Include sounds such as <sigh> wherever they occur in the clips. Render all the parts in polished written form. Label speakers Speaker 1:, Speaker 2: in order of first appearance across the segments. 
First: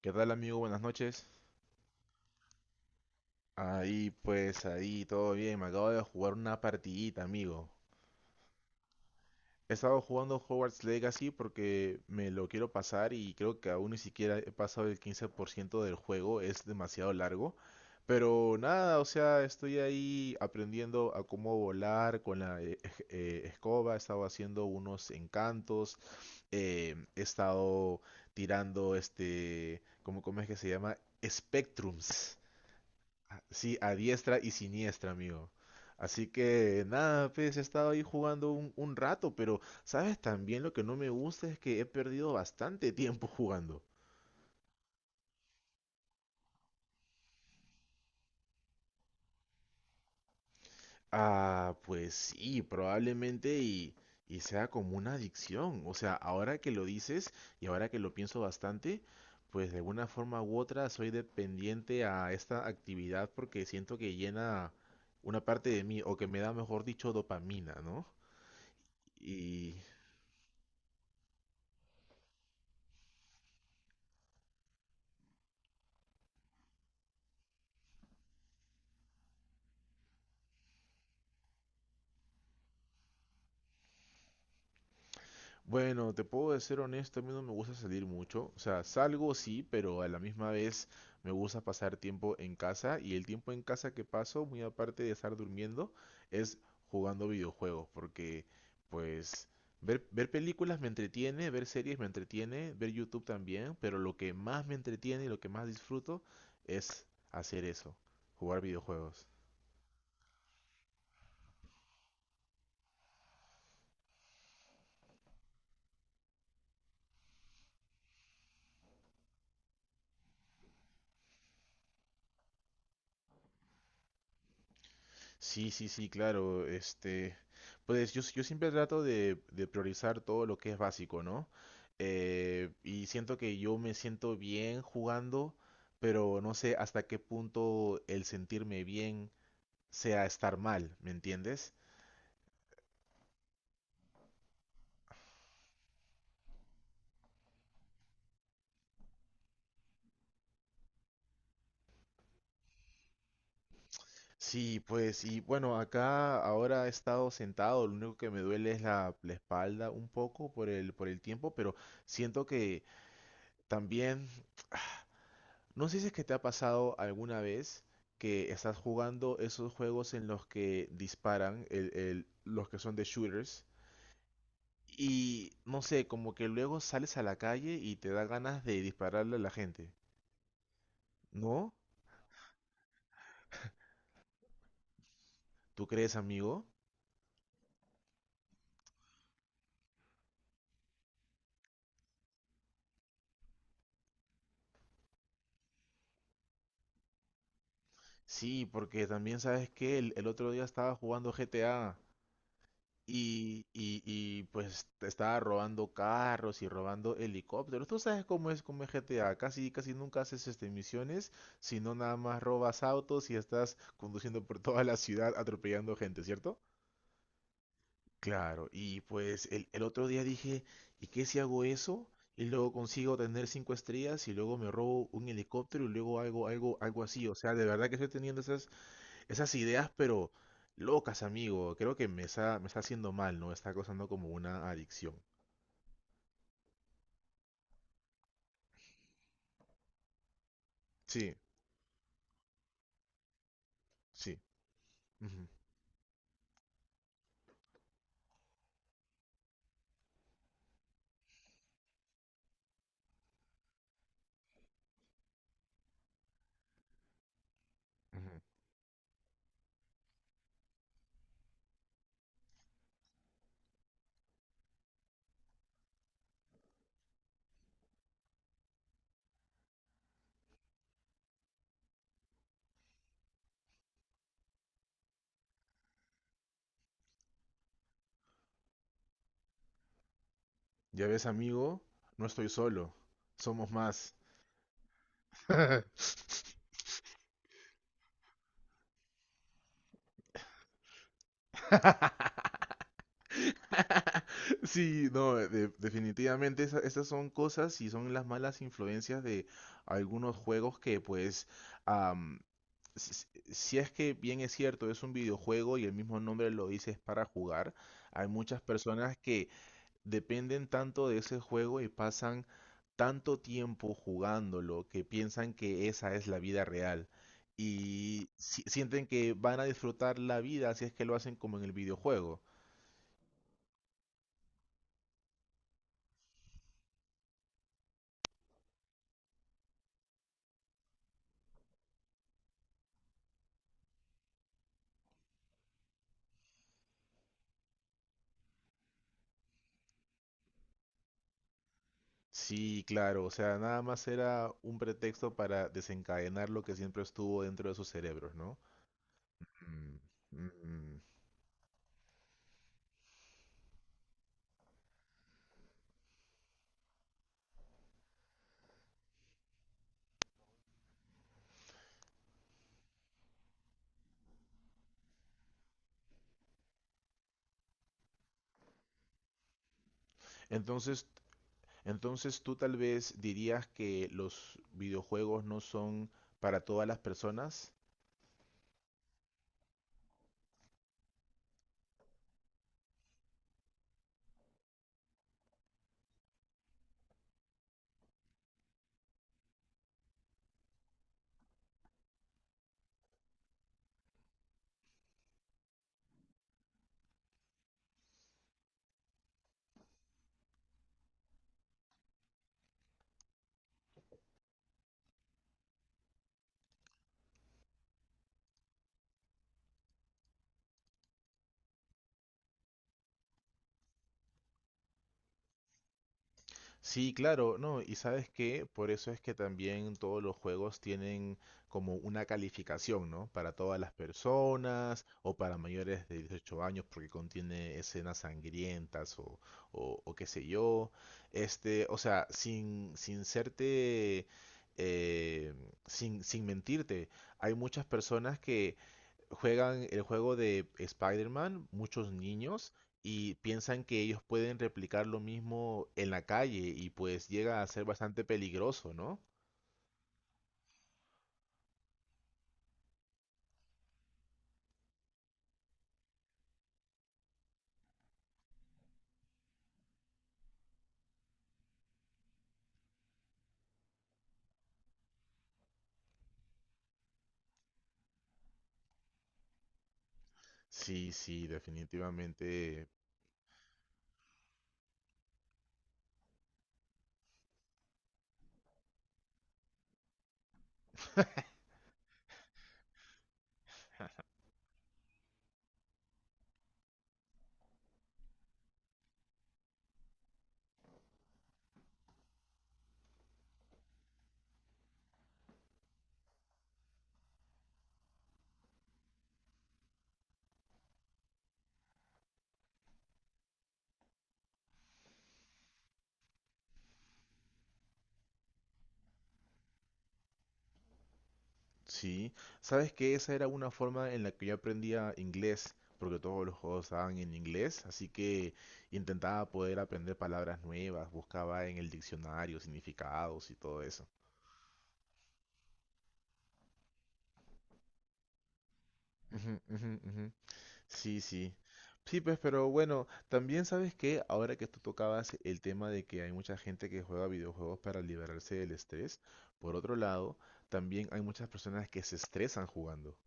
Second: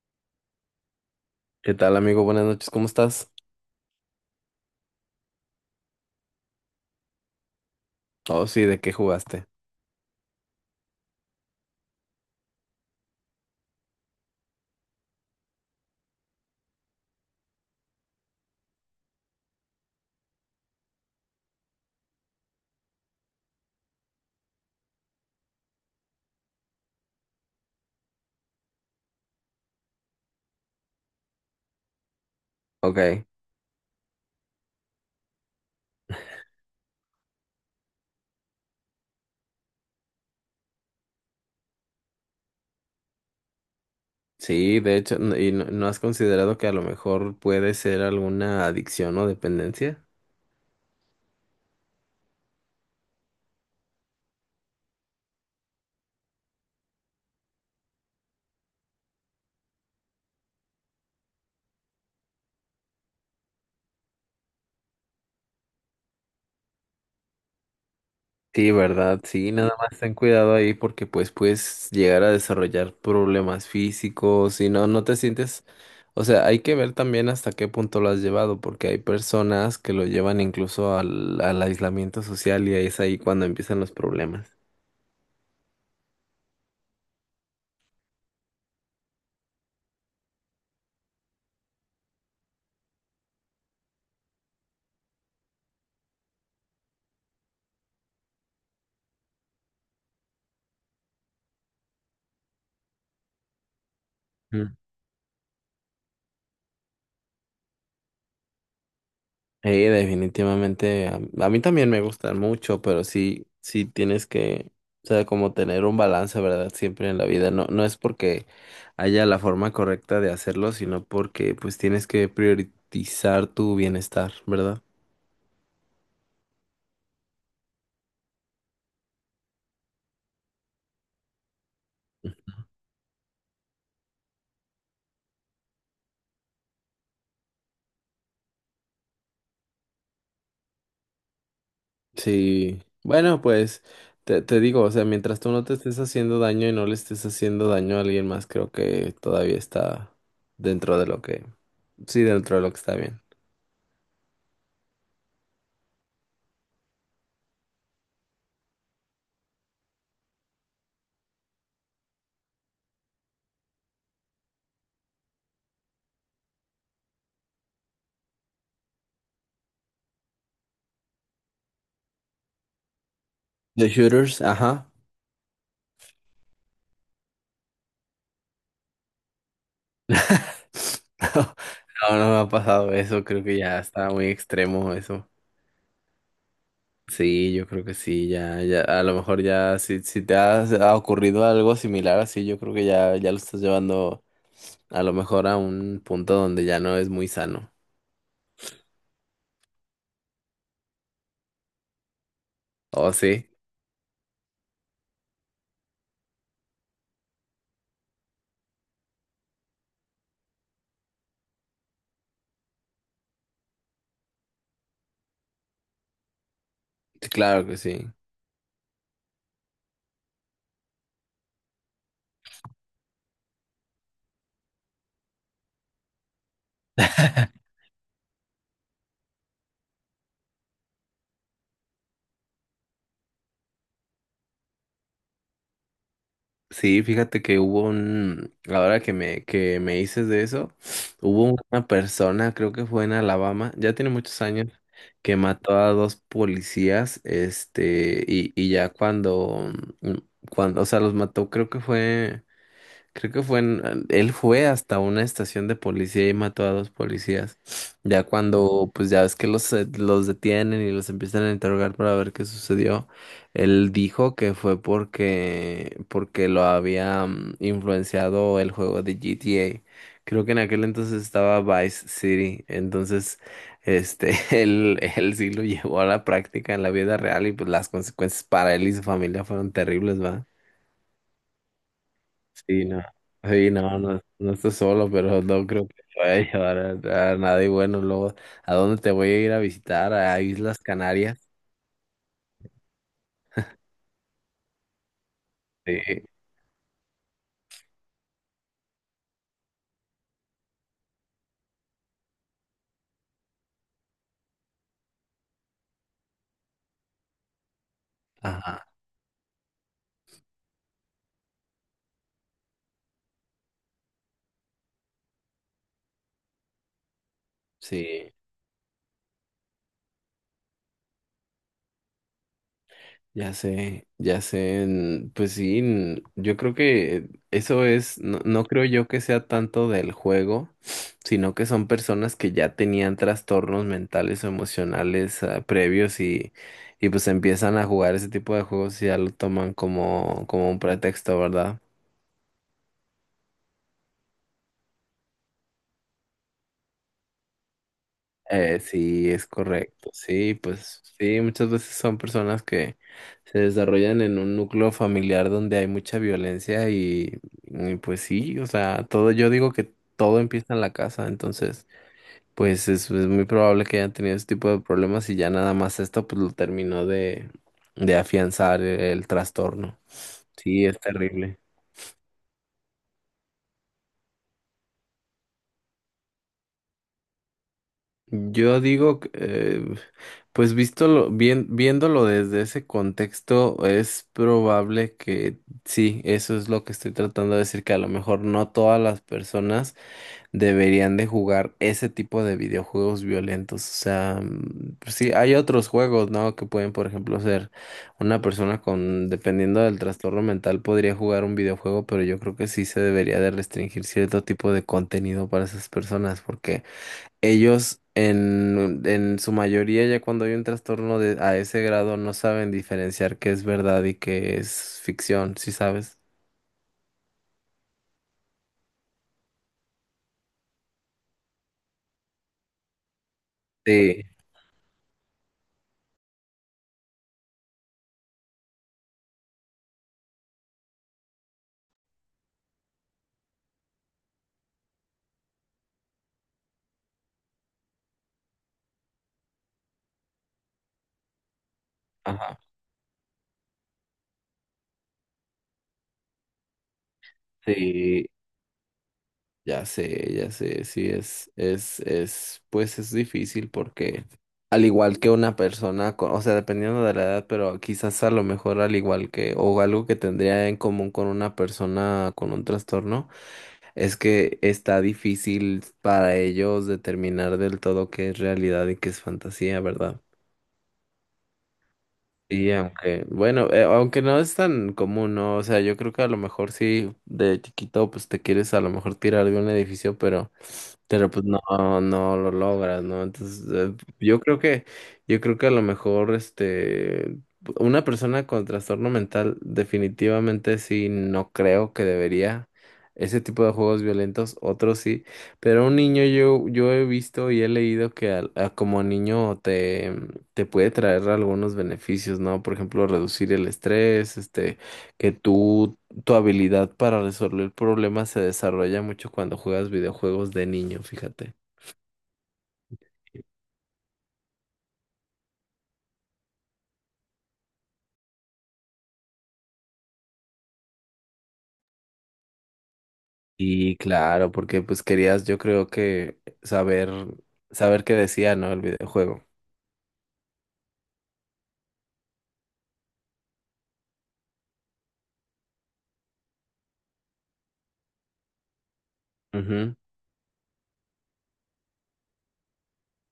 Speaker 1: ¿Qué tal amigo? Buenas noches.
Speaker 2: ¿Qué tal, amigo? Buenas noches, ¿cómo estás?
Speaker 1: Ahí pues, ahí todo bien. Me acabo de jugar una partidita, amigo.
Speaker 2: Oh, sí, ¿de qué jugaste?
Speaker 1: He estado jugando Hogwarts Legacy porque me lo quiero pasar y creo que aún ni siquiera he pasado el 15% del juego. Es demasiado largo. Pero nada, o sea, estoy ahí aprendiendo a cómo volar con la escoba. He estado haciendo unos encantos. He estado tirando este, ¿cómo es que se llama? Spectrums.
Speaker 2: Ok,
Speaker 1: Ah, sí, a diestra y siniestra, amigo. Así que nada, pues he estado ahí jugando un rato, pero sabes también lo que no me gusta es que he perdido bastante tiempo jugando.
Speaker 2: sí, de hecho, ¿y no has considerado que a lo mejor puede ser alguna adicción o dependencia?
Speaker 1: Ah, pues sí, probablemente y sea como una adicción. O sea, ahora que lo dices y ahora que lo pienso bastante, pues de alguna forma u otra soy dependiente a esta actividad porque siento que llena una parte de mí o que me da, mejor dicho, dopamina, ¿no?
Speaker 2: Sí, ¿verdad? Sí, nada
Speaker 1: Y
Speaker 2: más ten cuidado ahí porque pues puedes llegar a desarrollar problemas físicos y no te sientes, o sea, hay que ver también hasta qué punto lo has llevado porque hay personas que lo llevan incluso al aislamiento social y es ahí cuando empiezan los problemas.
Speaker 1: bueno, te puedo ser honesto, a mí no me gusta salir mucho. O sea, salgo sí, pero a la misma vez me gusta pasar tiempo en casa. Y el tiempo en casa que paso, muy aparte de estar durmiendo, es jugando videojuegos. Porque, pues, ver películas me entretiene, ver series me entretiene, ver YouTube también. Pero lo que más me entretiene y lo que más disfruto es hacer eso, jugar videojuegos.
Speaker 2: Sí, definitivamente. A mí también me gustan mucho, pero sí, sí tienes que, o sea, como tener un balance, ¿verdad? Siempre en la vida. No, no es porque haya la forma correcta de hacerlo, sino porque pues tienes que priorizar tu bienestar, ¿verdad?
Speaker 1: Sí, sí, sí, claro. Este, pues yo siempre trato de priorizar todo lo que es básico, ¿no? Y siento que yo me siento bien jugando, pero no sé hasta qué punto el sentirme bien sea estar mal, ¿me entiendes?
Speaker 2: Sí. Bueno, pues te digo, o sea, mientras tú no te estés haciendo daño y no le estés haciendo daño a alguien más, creo que todavía está dentro de lo que, sí, dentro de lo que está bien.
Speaker 1: Sí, pues, y bueno, acá ahora he estado sentado, lo único que me duele es la espalda un poco por el tiempo, pero siento que también no sé si es que te ha pasado alguna vez que estás jugando esos juegos en los que disparan, los que son de shooters,
Speaker 2: The shooters, ajá.
Speaker 1: y no sé, como que luego sales a la calle y te da ganas de dispararle a la gente.
Speaker 2: <laughs>
Speaker 1: ¿No?
Speaker 2: No, no me ha pasado eso, creo que ya está muy extremo eso.
Speaker 1: ¿Tú crees, amigo?
Speaker 2: Sí, yo creo que sí, ya, ya, a lo mejor ya, si, si ha ocurrido algo similar así, yo creo que ya, ya lo estás llevando a lo mejor a un punto donde ya no es muy sano.
Speaker 1: Sí, porque también sabes que el otro día estaba jugando GTA.
Speaker 2: Oh, sí,
Speaker 1: Pues te estaba robando carros y robando helicópteros. Tú sabes cómo es como GTA. Casi nunca haces este, misiones, sino nada más robas autos y estás conduciendo por <laughs> toda la ciudad atropellando gente, ¿cierto?
Speaker 2: sí, claro que sí.
Speaker 1: Claro, y pues el otro día dije, ¿y qué si hago eso? Y luego consigo tener cinco estrellas y luego me robo un helicóptero y luego algo así. O sea, de verdad que estoy teniendo esas, esas ideas, pero locas, amigo. Creo que me está haciendo mal, ¿no? Está causando como una adicción.
Speaker 2: Sí, fíjate que hubo un, ahora que que me dices de eso,
Speaker 1: Sí,
Speaker 2: hubo una persona, creo que fue en Alabama, ya tiene
Speaker 1: sí.
Speaker 2: muchos años, que
Speaker 1: Ujú,
Speaker 2: mató a dos policías, este, y ya cuando, mm, cuando, o sea, los mató, creo que fue. Creo que fue él fue hasta una estación de policía y mató a dos policías. Ya
Speaker 1: ujú.
Speaker 2: cuando, pues ya ves que los detienen y los empiezan a interrogar para ver qué sucedió, él dijo que fue porque lo había influenciado el juego de GTA. Creo que en aquel entonces estaba Vice City, entonces este, <laughs> él sí lo llevó a la práctica en la vida real y pues las consecuencias para él y su familia fueron terribles, va.
Speaker 1: Ya ves, amigo, no estoy
Speaker 2: Sí,
Speaker 1: solo.
Speaker 2: no.
Speaker 1: Somos
Speaker 2: Sí, no,
Speaker 1: más.
Speaker 2: no, no estoy solo, pero no creo que
Speaker 1: <laughs>
Speaker 2: te vaya a llevar a nada. Y bueno, luego, ¿a dónde te voy a ir a visitar? ¿A Islas Canarias?
Speaker 1: <laughs> Sí, no,
Speaker 2: Sí.
Speaker 1: definitivamente esas son cosas y son las malas influencias de algunos juegos que pues, am, si, si es que bien es cierto, es un videojuego y el mismo nombre lo dice es para jugar, hay muchas
Speaker 2: Ajá,
Speaker 1: personas que dependen tanto de ese juego y pasan tanto tiempo jugándolo que piensan que esa es la vida real. Y
Speaker 2: sí,
Speaker 1: sienten que van a disfrutar la vida si es que lo hacen como en el videojuego.
Speaker 2: ya sé, ya sé. Pues sí, yo creo que eso es, no, no creo yo que sea tanto del juego, sino que son personas que ya tenían trastornos mentales o emocionales, ah, previos y... Y pues empiezan a jugar ese tipo de juegos y ya lo toman como, como un pretexto, ¿verdad?
Speaker 1: Sí, claro, o sea, nada más era un pretexto para desencadenar lo que siempre estuvo dentro de sus cerebros, ¿no?
Speaker 2: Sí, es
Speaker 1: Mm,
Speaker 2: correcto. Sí,
Speaker 1: mm.
Speaker 2: pues sí, muchas veces son personas que se desarrollan en un núcleo familiar donde hay mucha violencia y pues sí, o sea, todo, yo digo que todo empieza en la casa, entonces pues es muy probable que hayan tenido ese tipo de problemas y ya nada más esto pues lo terminó de afianzar el trastorno. Sí, es
Speaker 1: Entonces,
Speaker 2: terrible.
Speaker 1: entonces tú tal vez dirías que los videojuegos no son para todas las personas.
Speaker 2: Yo digo, que, pues bien, viéndolo desde ese contexto, es probable que sí, eso es lo que estoy tratando de decir, que a lo mejor no todas las personas deberían de jugar ese tipo de videojuegos violentos. O sea, mm, pues sí, hay otros juegos, ¿no? Que pueden, por ejemplo, ser una persona con, dependiendo del trastorno mental, podría jugar un videojuego, pero yo creo que sí se debería de restringir cierto tipo de contenido para esas personas, porque ellos en su mayoría ya cuando hay un trastorno de, a ese grado no saben diferenciar qué es verdad y qué es ficción, ¿sí sabes?
Speaker 1: Sí, claro, no, y sabes que por eso es que también todos los juegos tienen como una calificación, ¿no? Para todas las
Speaker 2: Sí.
Speaker 1: personas o para mayores de 18 años porque contiene escenas sangrientas o qué sé yo. Este, o sea, sin serte, eh, sin mentirte, hay muchas personas que juegan el juego de Spider-Man, muchos
Speaker 2: Ajá,
Speaker 1: niños, y piensan que ellos pueden replicar lo mismo en la calle y pues llega a ser bastante
Speaker 2: sí,
Speaker 1: peligroso, ¿no?
Speaker 2: ya sé, sí es, pues es difícil porque al igual que una persona, o sea, dependiendo de la edad, pero quizás a lo mejor al igual que, o algo que tendría en común con una persona con un trastorno. Es que está difícil para ellos determinar del todo qué es realidad y qué es fantasía, ¿verdad?
Speaker 1: Sí, sí,
Speaker 2: Y
Speaker 1: definitivamente.
Speaker 2: aunque, bueno, aunque no es tan común, ¿no? O sea, yo creo que a lo mejor sí, de chiquito, pues te quieres a lo mejor tirar de un edificio, pero pues
Speaker 1: <laughs>
Speaker 2: no, no lo logras, ¿no? Entonces, yo creo que, yo creo que a lo mejor, este, una persona con trastorno mental definitivamente sí, no creo que debería ese tipo de juegos violentos, otros sí, pero un niño yo, yo he visto y he leído que a como niño te puede traer algunos beneficios, ¿no? Por ejemplo, reducir el estrés, este, que tú tu habilidad para resolver problemas se desarrolla mucho cuando juegas videojuegos de niño, fíjate.
Speaker 1: Sí. ¿Sabes que esa era una forma en la que yo aprendía inglés, porque todos los juegos estaban en inglés, así que intentaba poder aprender palabras nuevas, buscaba en el diccionario significados y todo
Speaker 2: Y
Speaker 1: eso.
Speaker 2: claro, porque pues querías, yo creo que saber, saber qué decía, ¿no? El videojuego.
Speaker 1: Ujú, ujú, ujú. Sí, sí. Sí, pues, pero bueno, también sabes que ahora que tú tocabas el tema de que hay mucha gente que juega videojuegos para liberarse del estrés, por
Speaker 2: Ujú.
Speaker 1: otro lado, también hay muchas personas que se estresan jugando.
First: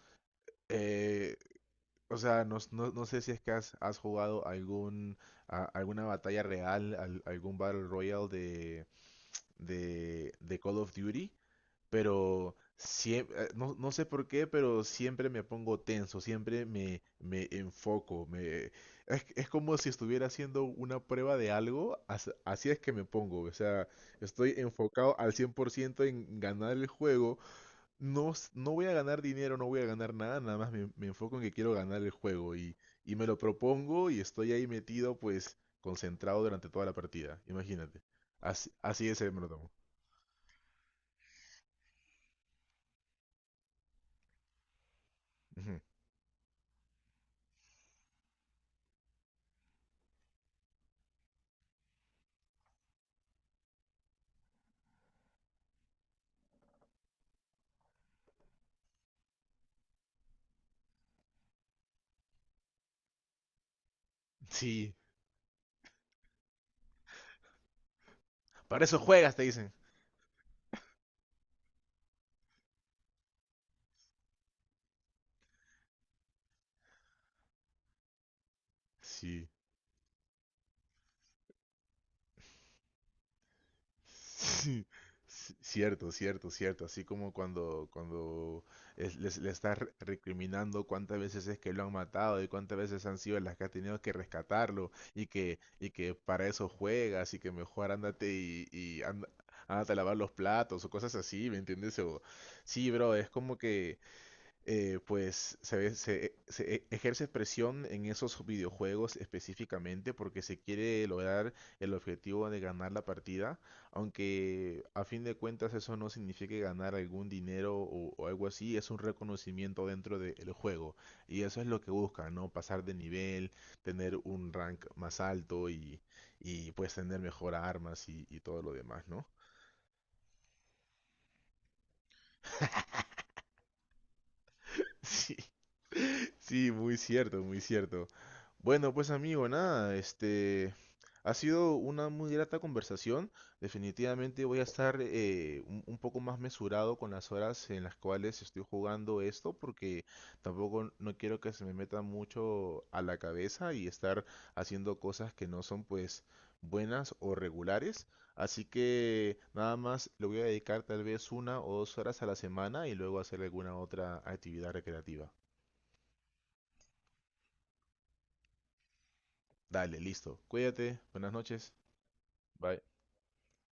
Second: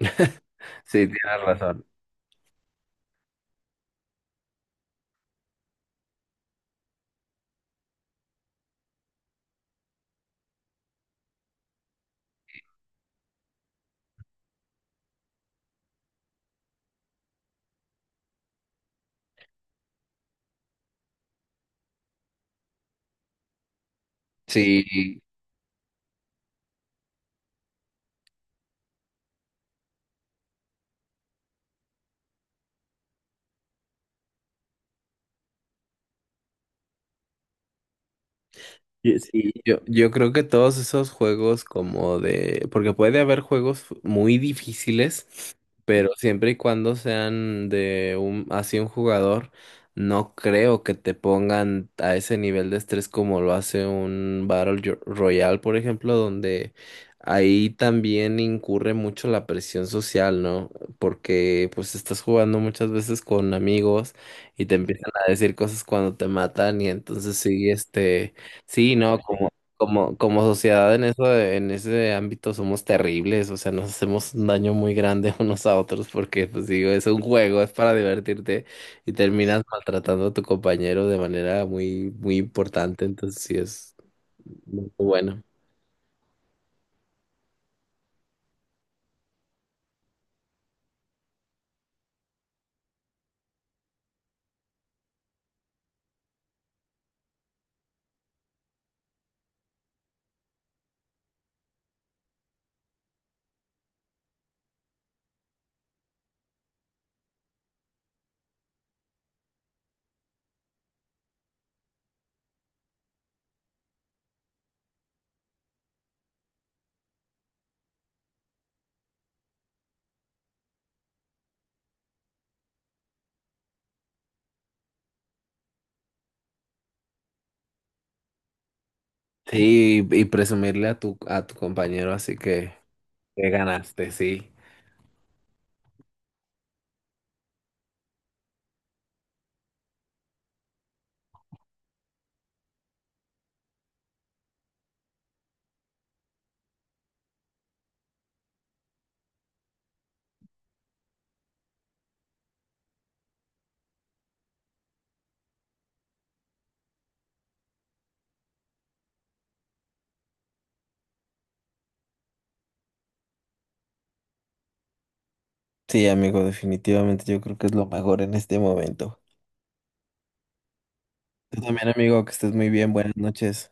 Speaker 2: <laughs> Sí,
Speaker 1: Eh,
Speaker 2: tienes razón.
Speaker 1: o sea, no, no sé si es que has, has jugado alguna batalla real, algún Battle Royale de Call of Duty, pero siempre, no, no sé por qué, pero siempre me pongo tenso, siempre me, me enfoco, me, es como si estuviera haciendo una prueba de algo, así es que me pongo, o sea, estoy enfocado
Speaker 2: Sí,
Speaker 1: al 100% en ganar el juego, no, no voy a ganar dinero, no voy a ganar nada, nada más me, me enfoco en que quiero ganar el juego y me lo propongo y estoy ahí metido, pues, concentrado durante toda la partida, imagínate. Así, así es, me lo
Speaker 2: Sí,
Speaker 1: tomo.
Speaker 2: yo creo que todos esos juegos como de, porque puede haber juegos muy difíciles,
Speaker 1: Ujú.
Speaker 2: pero siempre y cuando sean de un, así un jugador, no creo que te pongan a ese nivel de estrés como lo hace un Royale, por ejemplo, donde ahí también incurre mucho la presión social, ¿no? Porque pues estás jugando muchas veces con amigos y te
Speaker 1: Sí.
Speaker 2: empiezan a decir cosas cuando te matan y entonces sí, este...
Speaker 1: Para
Speaker 2: Sí,
Speaker 1: eso
Speaker 2: no,
Speaker 1: juegas, te dicen.
Speaker 2: como, como sociedad en eso, en ese ámbito somos terribles, o sea, nos hacemos un daño muy grande <laughs> unos a otros porque, pues digo, es un juego, es para divertirte y
Speaker 1: Sí. <laughs>
Speaker 2: terminas maltratando a tu compañero de manera muy, muy importante, entonces sí es
Speaker 1: Sí.
Speaker 2: muy bueno.
Speaker 1: C- Cierto, cierto, cierto. Así como cuando, cuando le estás recriminando cuántas veces es que lo han matado y cuántas veces han sido las que has tenido que rescatarlo y que para eso juegas y que mejor ándate y ándate a lavar los platos o cosas así, ¿me entiendes? O, sí, bro, es como que pues se ejerce presión en esos videojuegos específicamente porque se quiere lograr el objetivo de ganar la partida, aunque a fin de cuentas eso no signifique ganar algún dinero o algo así, es un reconocimiento dentro del juego y eso es lo que buscan, ¿no? Pasar de nivel, tener un rank más alto y pues tener mejor armas y todo lo demás, ¿no?
Speaker 2: Sí, y presumirle a tu compañero, así que ganaste, sí.
Speaker 1: Sí, <laughs> sí, muy cierto, muy cierto. Bueno, pues amigo, nada, este ha sido una muy grata conversación. Definitivamente voy a estar un poco más mesurado con las horas en las cuales estoy jugando esto, porque tampoco no quiero que se me meta mucho a la cabeza y estar haciendo cosas que no son pues buenas o regulares. Así que nada más le voy a dedicar tal vez una o dos horas a la semana y luego hacer alguna otra actividad recreativa.
Speaker 2: Sí, amigo, definitivamente yo creo que es lo mejor en este momento.
Speaker 1: Dale, listo. Cuídate. Buenas
Speaker 2: Tú
Speaker 1: noches.
Speaker 2: también, amigo, que estés muy
Speaker 1: Bye.
Speaker 2: bien, buenas noches.